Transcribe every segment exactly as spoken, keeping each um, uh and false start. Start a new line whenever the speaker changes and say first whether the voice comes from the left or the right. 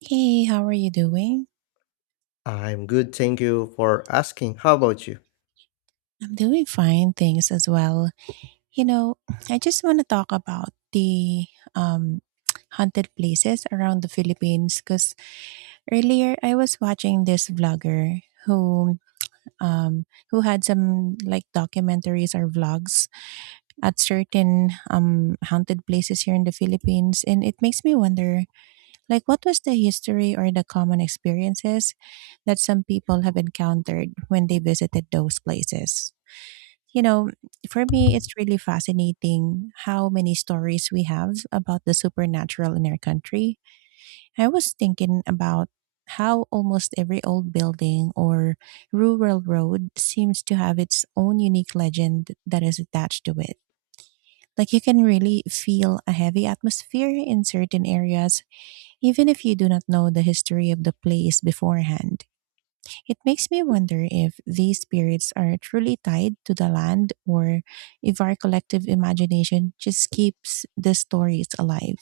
right: Hey, how are you doing?
left: I'm good, thank you for asking. How about you?
right: I'm doing fine, thanks as well. You know, I just want to talk about the um, haunted places around the Philippines because earlier I was watching this vlogger who um, who had some like documentaries or vlogs at certain um, haunted places here in the Philippines, and it makes me wonder like what was the history or the common experiences that some people have encountered when they visited those places. You know, for me, it's really fascinating how many stories we have about the supernatural in our country. I was thinking about how almost every old building or rural road seems to have its own unique legend that is attached to it. Like you can really feel a heavy atmosphere in certain areas, even if you do not know the history of the place beforehand. It makes me wonder if these spirits are truly tied to the land or if our collective imagination just keeps the stories alive.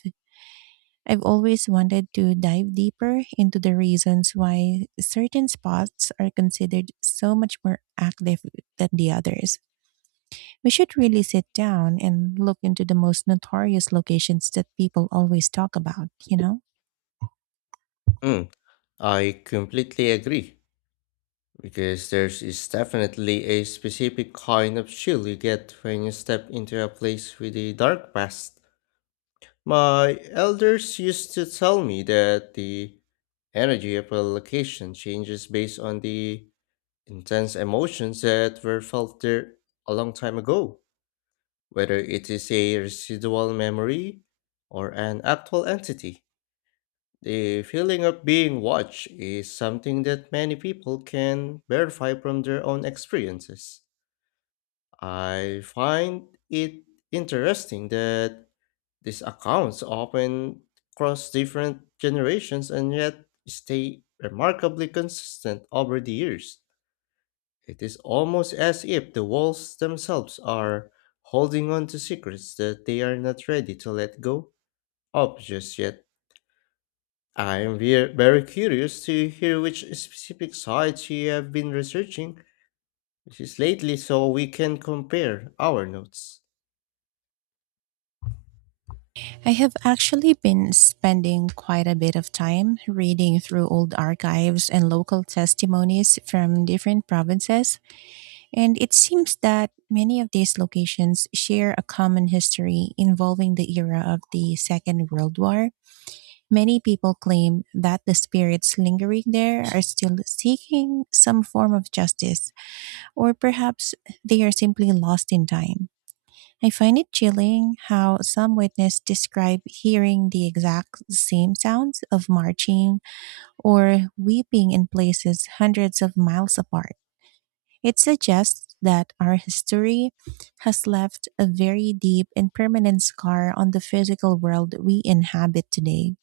right: I've always wanted to dive deeper into the reasons why certain spots are considered so much more active than the others. We should really sit down and look into the most notorious locations that people always talk about, you know?
left: Mm, I completely agree because there's is definitely a specific kind of chill you get when you step into a place with a dark past. My elders used to tell me that the energy of a location changes based on the intense emotions that were felt there a long time ago, whether it is a residual memory or an actual entity. The feeling of being watched is something that many people can verify from their own experiences. I find it interesting that these accounts often cross different generations and yet stay remarkably consistent over the years. It is almost as if the walls themselves are holding on to secrets that they are not ready to let go of just yet. I am ve- very curious to hear which specific sites you have been researching just lately so we can compare our notes.
right: I have actually been spending quite a bit of time reading through old archives and local testimonies from different provinces, and it seems that many of these locations share a common history involving the era of the Second World War. Many people claim that the spirits lingering there are still seeking some form of justice, or perhaps they are simply lost in time. I find it chilling how some witness describe hearing the exact same sounds of marching or weeping in places hundreds of miles apart. It suggests that our history has left a very deep and permanent scar on the physical world we inhabit today.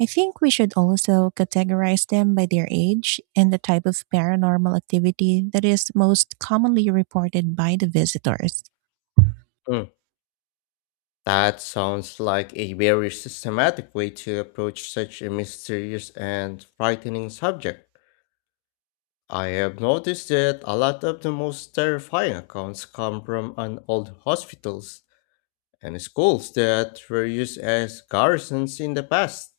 right: I think we should also categorize them by their age and the type of paranormal activity that is most commonly reported by the visitors.
left: Mm. That sounds like a very systematic way to approach such a mysterious and frightening subject. I have noticed that a lot of the most terrifying accounts come from an old hospitals and schools that were used as garrisons in the past.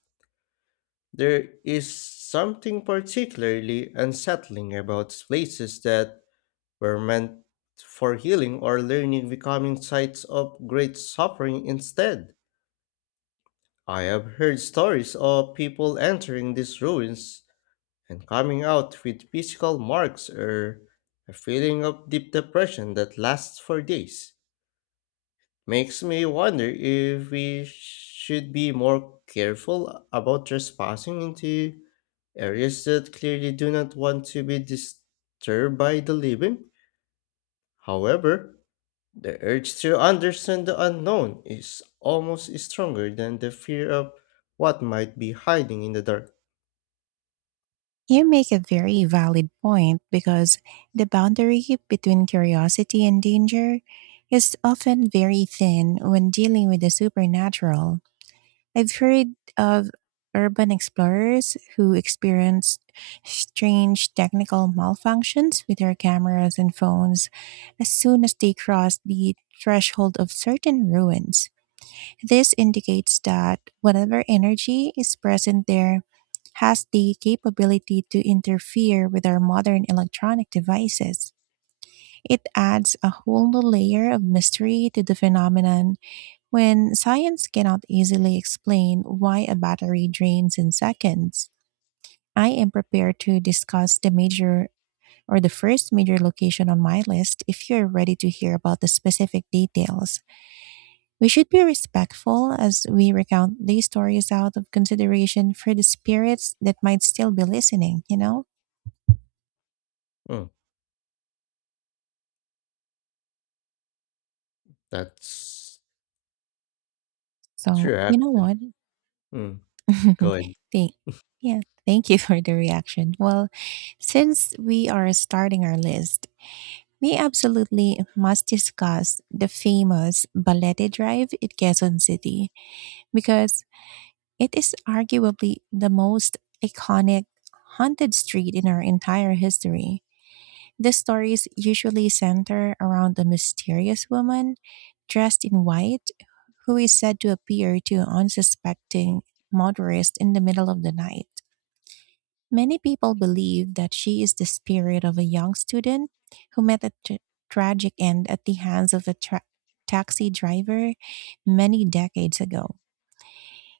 left: There is something particularly unsettling about places that were meant for healing or learning becoming sites of great suffering instead. I have heard stories of people entering these ruins and coming out with physical marks or a feeling of deep depression that lasts for days. Makes me wonder if we should be more careful about trespassing into areas that clearly do not want to be disturbed by the living. However, the urge to understand the unknown is almost stronger than the fear of what might be hiding in the dark.
right: You make a very valid point because the boundary between curiosity and danger is often very thin when dealing with the supernatural. I've heard of urban explorers who experienced strange technical malfunctions with their cameras and phones as soon as they crossed the threshold of certain ruins. This indicates that whatever energy is present there has the capability to interfere with our modern electronic devices. It adds a whole new layer of mystery to the phenomenon when science cannot easily explain why a battery drains in seconds. I am prepared to discuss the major or the first major location on my list if you're ready to hear about the specific details. We should be respectful as we recount these stories out of consideration for the spirits that might still be listening, you know?
left: Mm, that's
right: So,
left: true,
right: you know
left: actually.
right: what?
left: Mm, go ahead.
right: Thank, yeah, thank you for the reaction. Well, since we are starting our list, we absolutely must discuss the famous Balete Drive in Quezon City because it is arguably the most iconic haunted street in our entire history. The stories usually center around a mysterious woman dressed in white who is said to appear to unsuspecting motorists in the middle of the night. Many people believe that she is the spirit of a young student who met a tra- tragic end at the hands of a tra- taxi driver many decades ago.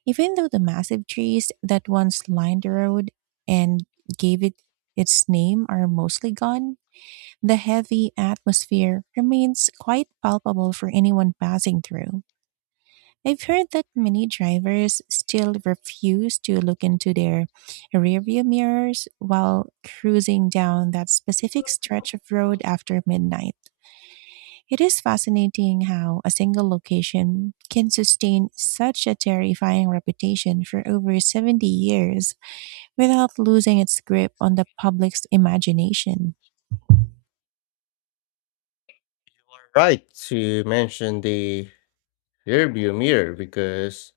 right: Even though the massive trees that once lined the road and gave it its name are mostly gone, the heavy atmosphere remains quite palpable for anyone passing through. I've heard that many drivers still refuse to look into their rearview mirrors while cruising down that specific stretch of road after midnight. It is fascinating how a single location can sustain such a terrifying reputation for over seventy years without losing its grip on the public's imagination.
left: Right to mention the rearview mirror because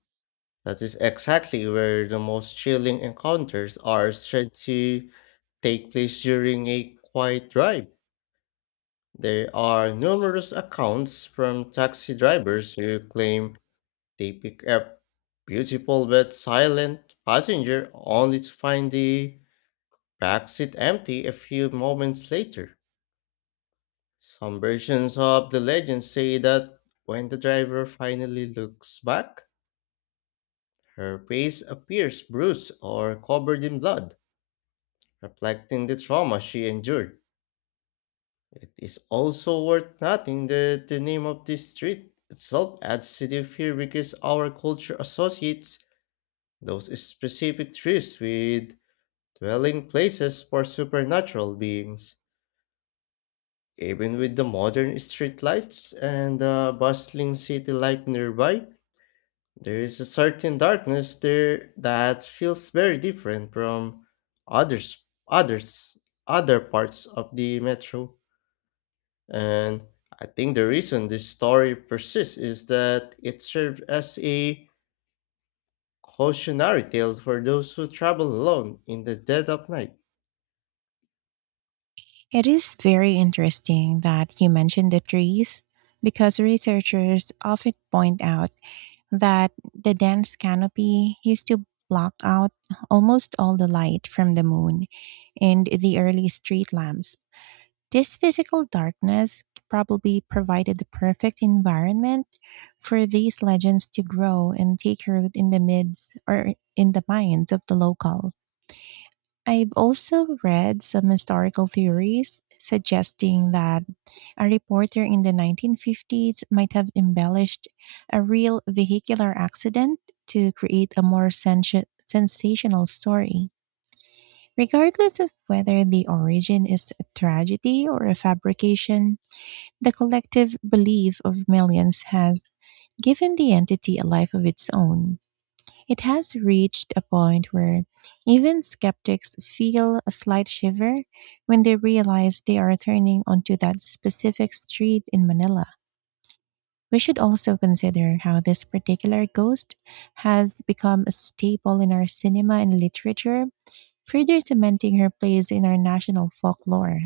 left: that is exactly where the most chilling encounters are said to take place during a quiet drive. There are numerous accounts from taxi drivers who claim they pick up beautiful but silent passenger only to find the backseat empty a few moments later. Some versions of the legend say that when the driver finally looks back, her face appears bruised or covered in blood, reflecting the trauma she endured. It is also worth noting that the name of this street itself adds to the fear because our culture associates those specific trees with dwelling places for supernatural beings. Even with the modern street lights and the bustling city life nearby, there is a certain darkness there that feels very different from others, others, other parts of the metro. And I think the reason this story persists is that it serves as a cautionary tale for those who travel alone in the dead of night.
right: It is very interesting that you mentioned the trees because researchers often point out that the dense canopy used to block out almost all the light from the moon and the early street lamps. This physical darkness probably provided the perfect environment for these legends to grow and take root in the midst or in the minds of the local. I've also read some historical theories suggesting that a reporter in the nineteen fifties might have embellished a real vehicular accident to create a more sensa- sensational story. Regardless of whether the origin is a tragedy or a fabrication, the collective belief of millions has given the entity a life of its own. It has reached a point where even skeptics feel a slight shiver when they realize they are turning onto that specific street in Manila. We should also consider how this particular ghost has become a staple in our cinema and literature, further cementing her place in our national folklore.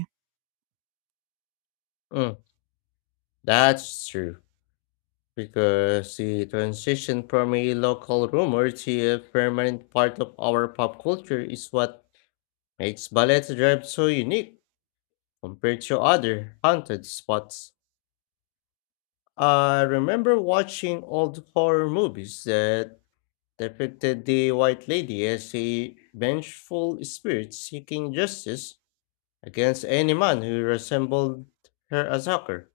left: Mm, that's true, because the transition from a local rumor to a permanent part of our pop culture is what makes Ballet Drive so unique compared to other haunted spots. I remember watching old horror movies that depicted the White Lady as a vengeful spirit seeking justice against any man who resembled her attacker.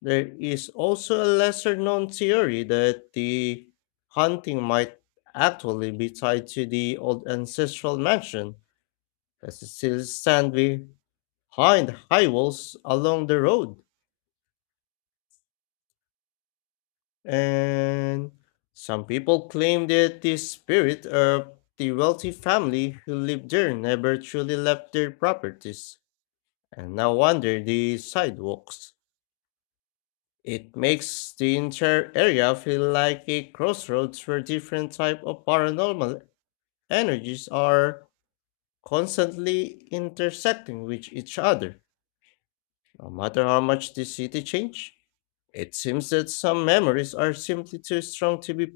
left: There is also a lesser known theory that the haunting might actually be tied to the old ancestral mansion that still stands behind high walls along the road. And some people claim that the spirit of the wealthy family who lived there never truly left their properties, and now wander the sidewalks. It makes the entire area feel like a crossroads where different type of paranormal energies are constantly intersecting with each other. No matter how much the city changed, it seems that some memories are simply too strong to be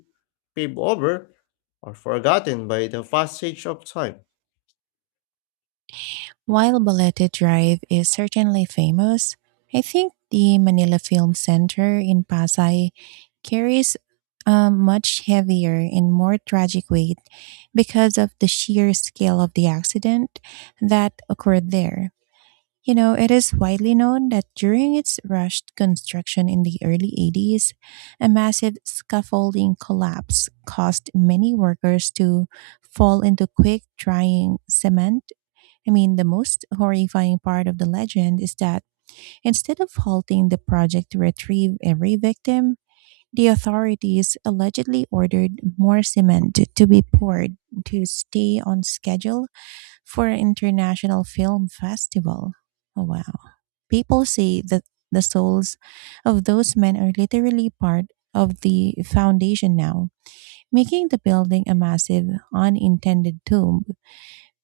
left: paved over or forgotten by the passage of time.
right: While Balete Drive is certainly famous, I think the Manila Film Center in Pasay carries a much heavier and more tragic weight because of the sheer scale of the accident that occurred there. You know, it is widely known that during its rushed construction in the early eighties, a massive scaffolding collapse caused many workers to fall into quick drying cement. I mean, the most horrifying part of the legend is that instead of halting the project to retrieve every victim, the authorities allegedly ordered more cement to be poured to stay on schedule for an international film festival. Oh, wow. People say that the souls of those men are literally part of the foundation now, making the building a massive, unintended tomb.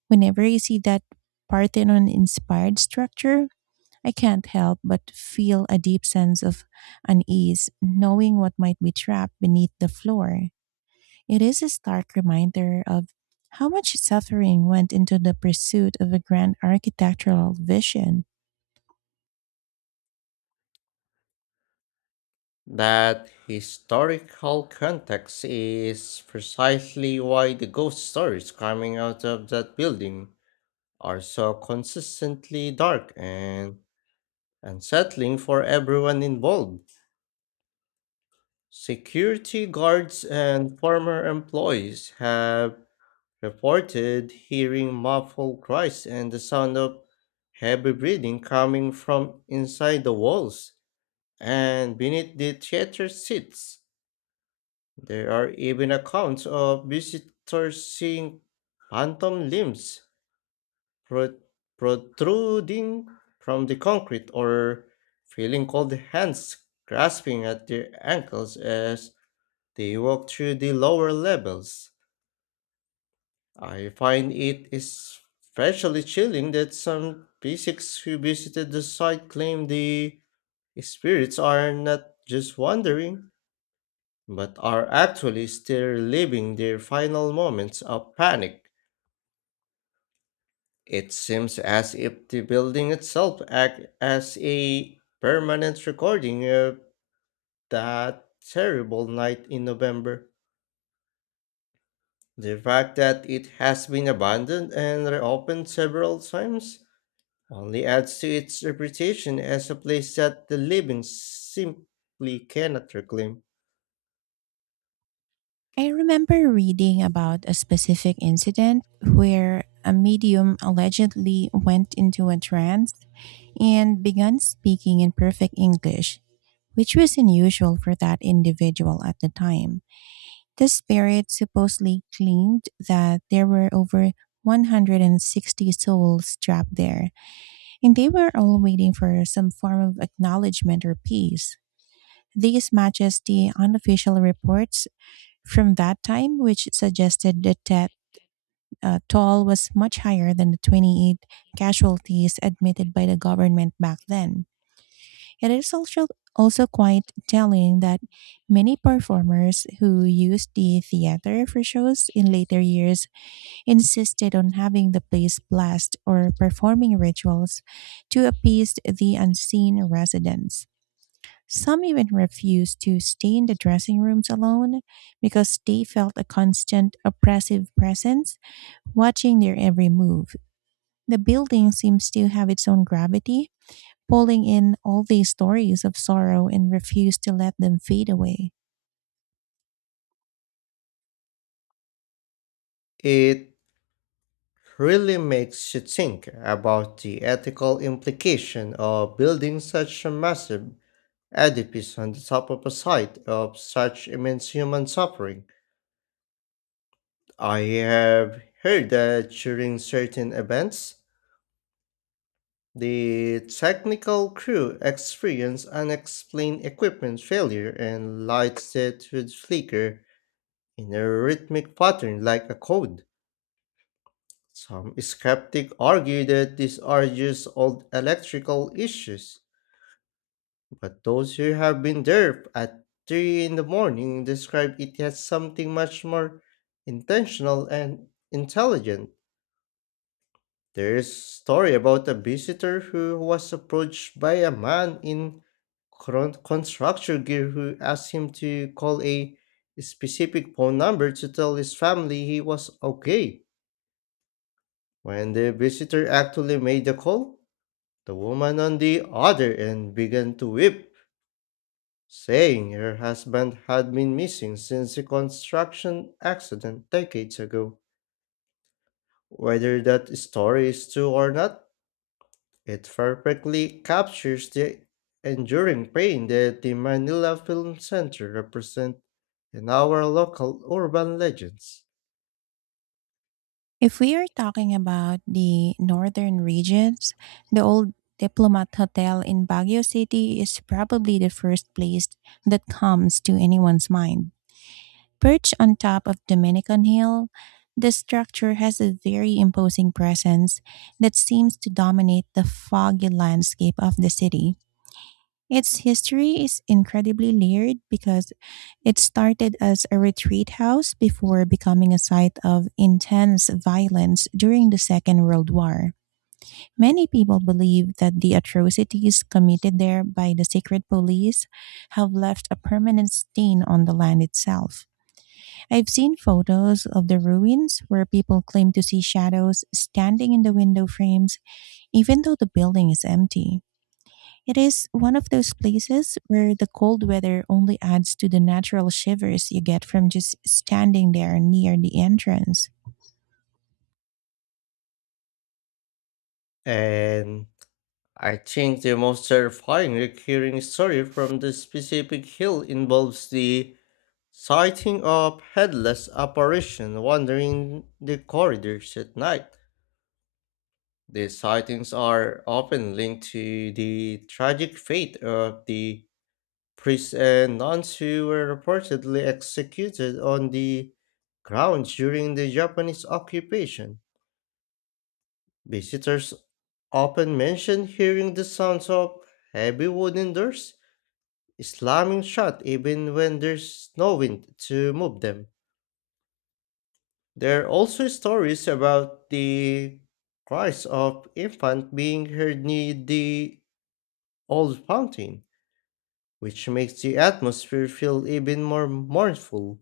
right: Whenever you see that Parthenon inspired structure, I can't help but feel a deep sense of unease knowing what might be trapped beneath the floor. It is a stark reminder of how much suffering went into the pursuit of a grand architectural vision.
left: That historical context is precisely why the ghost stories coming out of that building are so consistently dark and unsettling for everyone involved. Security guards and former employees have reported hearing muffled cries and the sound of heavy breathing coming from inside the walls and beneath the theater seats. There are even accounts of visitors seeing phantom limbs pro- protruding from the concrete or feeling cold hands grasping at their ankles as they walk through the lower levels. I find it especially chilling that some P six who visited the site claim the spirits are not just wandering, but are actually still living their final moments of panic. It seems as if the building itself acts as a permanent recording of that terrible night in November. The fact that it has been abandoned and reopened several times only adds to its reputation as a place that the living simply cannot reclaim.
right: I remember reading about a specific incident where a medium allegedly went into a trance and began speaking in perfect English, which was unusual for that individual at the time. The spirits supposedly claimed that there were over a hundred and sixty souls trapped there, and they were all waiting for some form of acknowledgement or peace. These matches the unofficial reports from that time, which suggested that that uh, toll was much higher than the twenty-eight casualties admitted by the government back then. It is also also quite telling that many performers who used the theater for shows in later years insisted on having the place blessed or performing rituals to appease the unseen residents. Some even refused to stay in the dressing rooms alone because they felt a constant oppressive presence watching their every move. The building seems to have its own gravity pulling in all these stories of sorrow and refuse to let them fade away.
left: It really makes you think about the ethical implication of building such a massive edifice on the top of a site of such immense human suffering. I have heard that during certain events, the technical crew experienced unexplained equipment failure and lights that would flicker in a rhythmic pattern like a code. Some skeptics argue that these are just old electrical issues, but those who have been there at three in the morning describe it as something much more intentional and intelligent. There is a story about a visitor who was approached by a man in cron- construction gear who asked him to call a specific phone number to tell his family he was okay. When the visitor actually made the call, the woman on the other end began to weep, saying her husband had been missing since the construction accident decades ago. Whether that story is true or not, it perfectly captures the enduring pain that the Manila Film Center represents in our local urban legends.
right: If we are talking about the northern regions, the old Diplomat Hotel in Baguio City is probably the first place that comes to anyone's mind. Perched on top of Dominican Hill, the structure has a very imposing presence that seems to dominate the foggy landscape of the city. Its history is incredibly layered because it started as a retreat house before becoming a site of intense violence during the Second World War. Many people believe that the atrocities committed there by the secret police have left a permanent stain on the land itself. I've seen photos of the ruins where people claim to see shadows standing in the window frames, even though the building is empty. It is one of those places where the cold weather only adds to the natural shivers you get from just standing there near the entrance.
left: And I think the most terrifying recurring story from the specific hill involves the sighting of headless apparition wandering the corridors at night. These sightings are often linked to the tragic fate of the priests and nuns who were reportedly executed on the grounds during the Japanese occupation. Visitors often mention hearing the sounds of heavy wooden doors slamming shut even when there's no wind to move them. There are also stories about the cries of infant being heard near the old fountain, which makes the atmosphere feel even more mournful.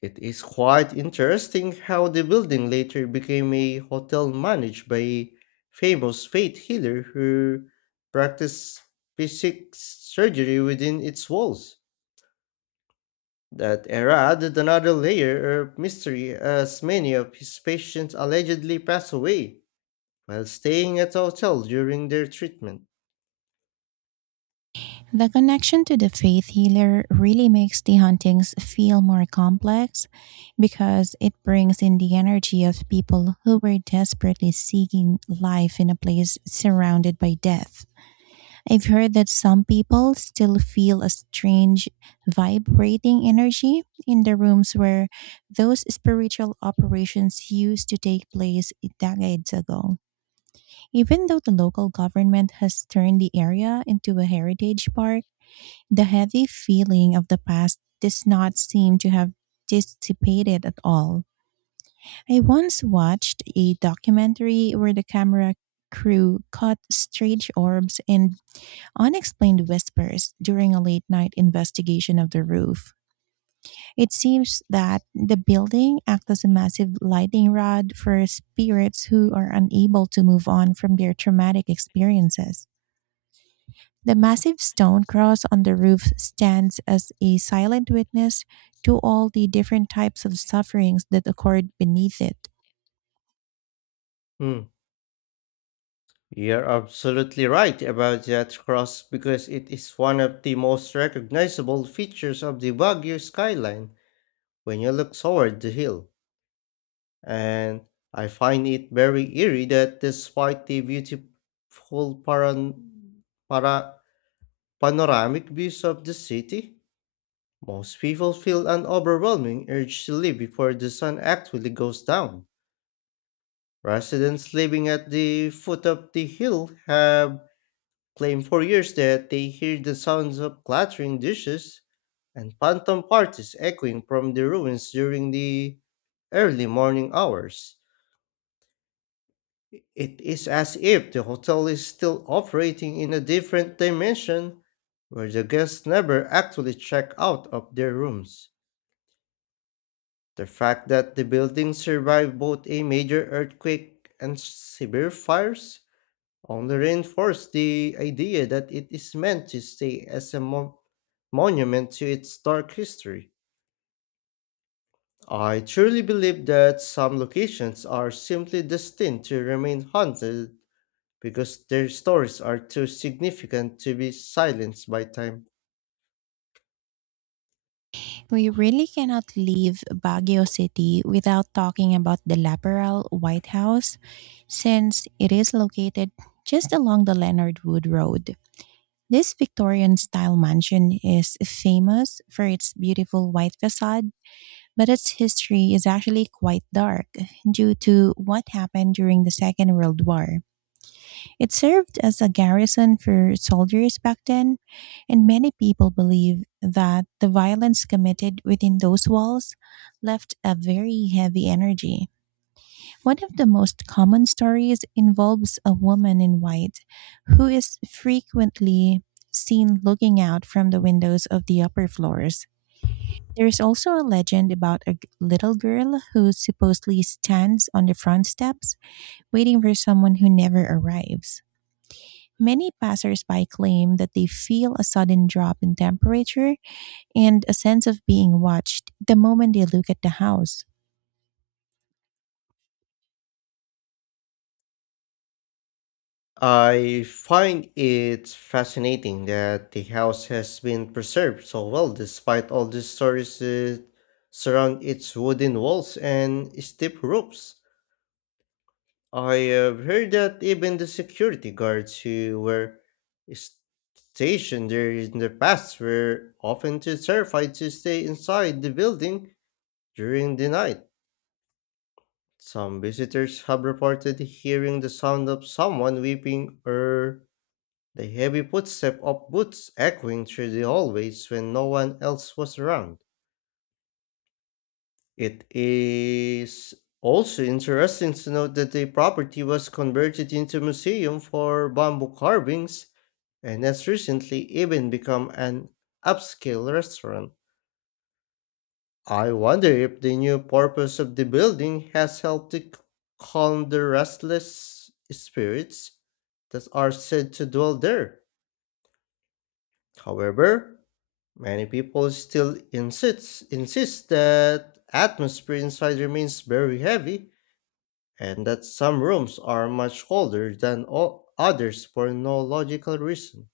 left: It is quite interesting how the building later became a hotel managed by a famous faith healer who practiced physic surgery within its walls. That era added another layer of mystery as many of his patients allegedly passed away while staying at a hotel during their treatment.
right: The connection to the faith healer really makes the hauntings feel more complex because it brings in the energy of people who were desperately seeking life in a place surrounded by death. I've heard that some people still feel a strange vibrating energy in the rooms where those spiritual operations used to take place decades ago. Even though the local government has turned the area into a heritage park, the heavy feeling of the past does not seem to have dissipated at all. I once watched a documentary where the camera crew caught strange orbs and unexplained whispers during a late night investigation of the roof. It seems that the building acts as a massive lightning rod for spirits who are unable to move on from their traumatic experiences. The massive stone cross on the roof stands as a silent witness to all the different types of sufferings that occurred beneath it.
left: Hmm. You're absolutely right about that cross because it is one of the most recognizable features of the Baguio skyline when you look toward the hill. And I find it very eerie that despite the beautiful paran- para- panoramic views of the city, most people feel an overwhelming urge to leave before the sun actually goes down. Residents living at the foot of the hill have claimed for years that they hear the sounds of clattering dishes and phantom parties echoing from the ruins during the early morning hours. It is as if the hotel is still operating in a different dimension where the guests never actually check out of their rooms. The fact that the building survived both a major earthquake and severe fires only reinforced the idea that it is meant to stay as a mo- monument to its dark history. I truly believe that some locations are simply destined to remain haunted because their stories are too significant to be silenced by time.
right: We really cannot leave Baguio City without talking about the Laperal White House since it is located just along the Leonard Wood Road. This Victorian style mansion is famous for its beautiful white facade, but its history is actually quite dark due to what happened during the Second World War. It served as a garrison for soldiers back then, and many people believe that the violence committed within those walls left a very heavy energy. One of the most common stories involves a woman in white who is frequently seen looking out from the windows of the upper floors. There is also a legend about a g- little girl who supposedly stands on the front steps waiting for someone who never arrives. Many passersby claim that they feel a sudden drop in temperature and a sense of being watched the moment they look at the house.
left: I find it fascinating that the house has been preserved so well despite all the stories that surround its wooden walls and steep roofs. I have heard that even the security guards who were stationed there in the past were often too terrified to stay inside the building during the night. Some visitors have reported hearing the sound of someone weeping or the heavy footstep of boots echoing through the hallways when no one else was around. It is also interesting to note that the property was converted into a museum for bamboo carvings and has recently even become an upscale restaurant. I wonder if the new purpose of the building has helped to c- calm the restless spirits that are said to dwell there. However, many people still insist insist that atmosphere inside remains very heavy and that some rooms are much colder than o others for no logical reason.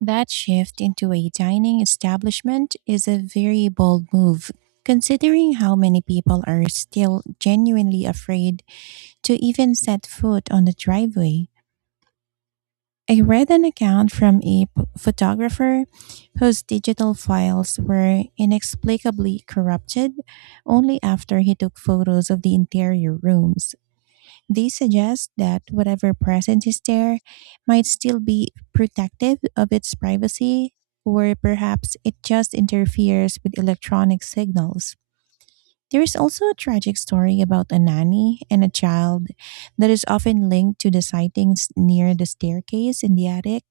right: That shift into a dining establishment is a very bold move, considering how many people are still genuinely afraid to even set foot on the driveway. I read an account from a p- photographer whose digital files were inexplicably corrupted only after he took photos of the interior rooms. These suggest that whatever presence is there might still be protective of its privacy, or perhaps it just interferes with electronic signals. There is also a tragic story about a nanny and a child that is often linked to the sightings near the staircase in the attic.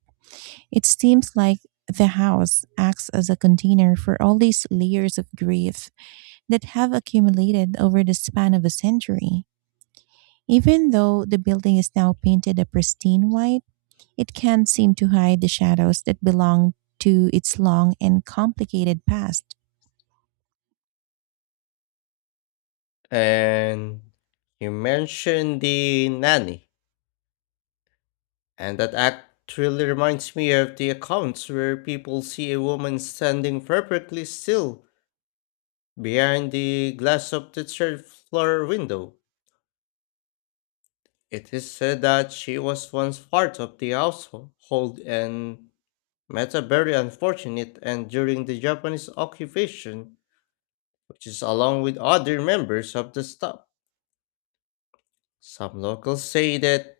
right: It seems like the house acts as a container for all these layers of grief that have accumulated over the span of a century. Even though the building is now painted a pristine white, it can't seem to hide the shadows that belong to its long and complicated past.
left: And you mentioned the nanny, and that actually reminds me of the accounts where people see a woman standing perfectly still behind the glass of the third floor window. It is said that she was once part of the household and met a very unfortunate and during the Japanese occupation, which is along with other members of the staff. Some locals say that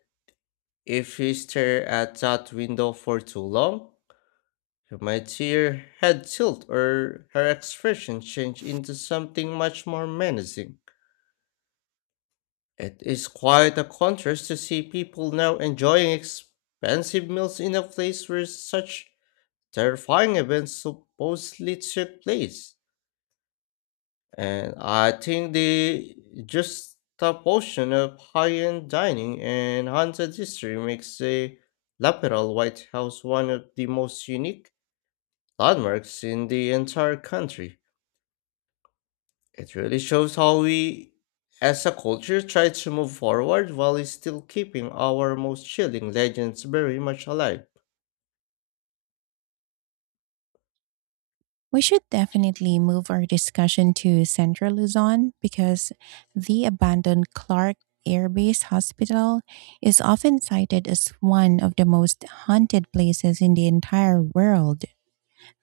left: if you stare at that window for too long, you might see her head tilt or her expression change into something much more menacing. It is quite a contrast to see people now enjoying expensive meals in a place where such terrifying events supposedly took place, and I think the juxtaposition of high-end dining and haunted history makes the Laperal White House one of the most unique landmarks in the entire country. It really shows how we, as a culture, try to move forward while still keeping our most chilling legends very much alive.
right: We should definitely move our discussion to Central Luzon because the abandoned Clark Air Base Hospital is often cited as one of the most haunted places in the entire world.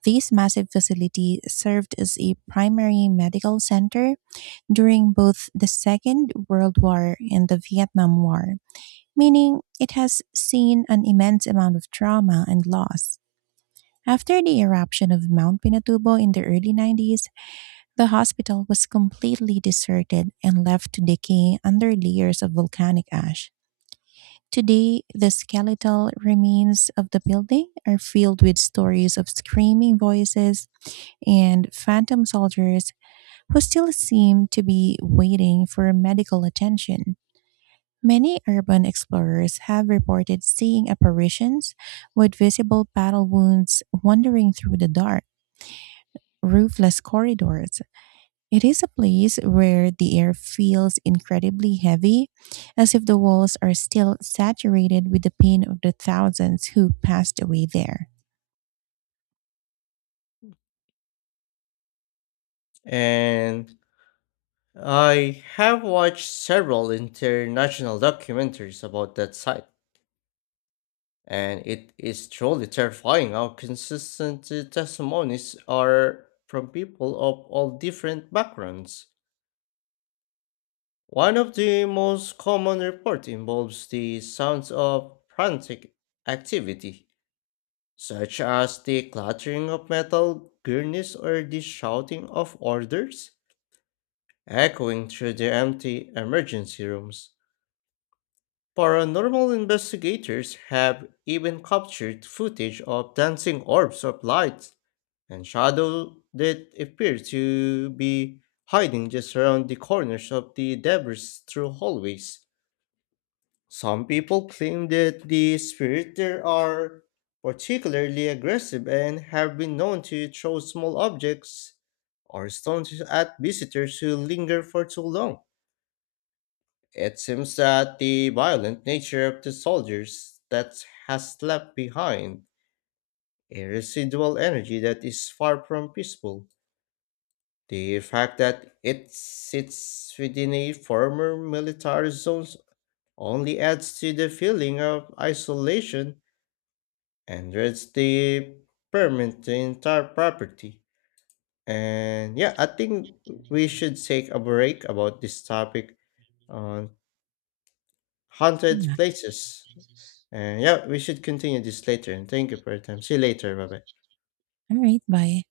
right: This massive facility served as a primary medical center during both the Second World War and the Vietnam War, meaning it has seen an immense amount of trauma and loss. After the eruption of Mount Pinatubo in the early nineties, the hospital was completely deserted and left to decay under layers of volcanic ash. Today, the skeletal remains of the building are filled with stories of screaming voices and phantom soldiers who still seem to be waiting for medical attention. Many urban explorers have reported seeing apparitions with visible battle wounds wandering through the dark, roofless corridors. It is a place where the air feels incredibly heavy, as if the walls are still saturated with the pain of the thousands who passed away there.
left: And I have watched several international documentaries about that site, and it is truly terrifying how consistent the testimonies are from people of all different backgrounds. One of the most common reports involves the sounds of frantic activity, such as the clattering of metal gurneys or the shouting of orders echoing through the empty emergency rooms. Paranormal investigators have even captured footage of dancing orbs of light and shadow that appear to be hiding just around the corners of the debris through hallways. Some people claim that the spirits there are particularly aggressive and have been known to throw small objects or stones at visitors who linger for too long. It seems that the violent nature of the soldiers that has left behind a residual energy that is far from peaceful. The fact that it sits within a former military zone only adds to the feeling of isolation and dreads the permanent entire property. And yeah, I think we should take a break about this topic on haunted
right: Yeah.
left: places. And yeah, we should continue this later. Thank you for your time. See you later. Bye bye.
right: All right. Bye.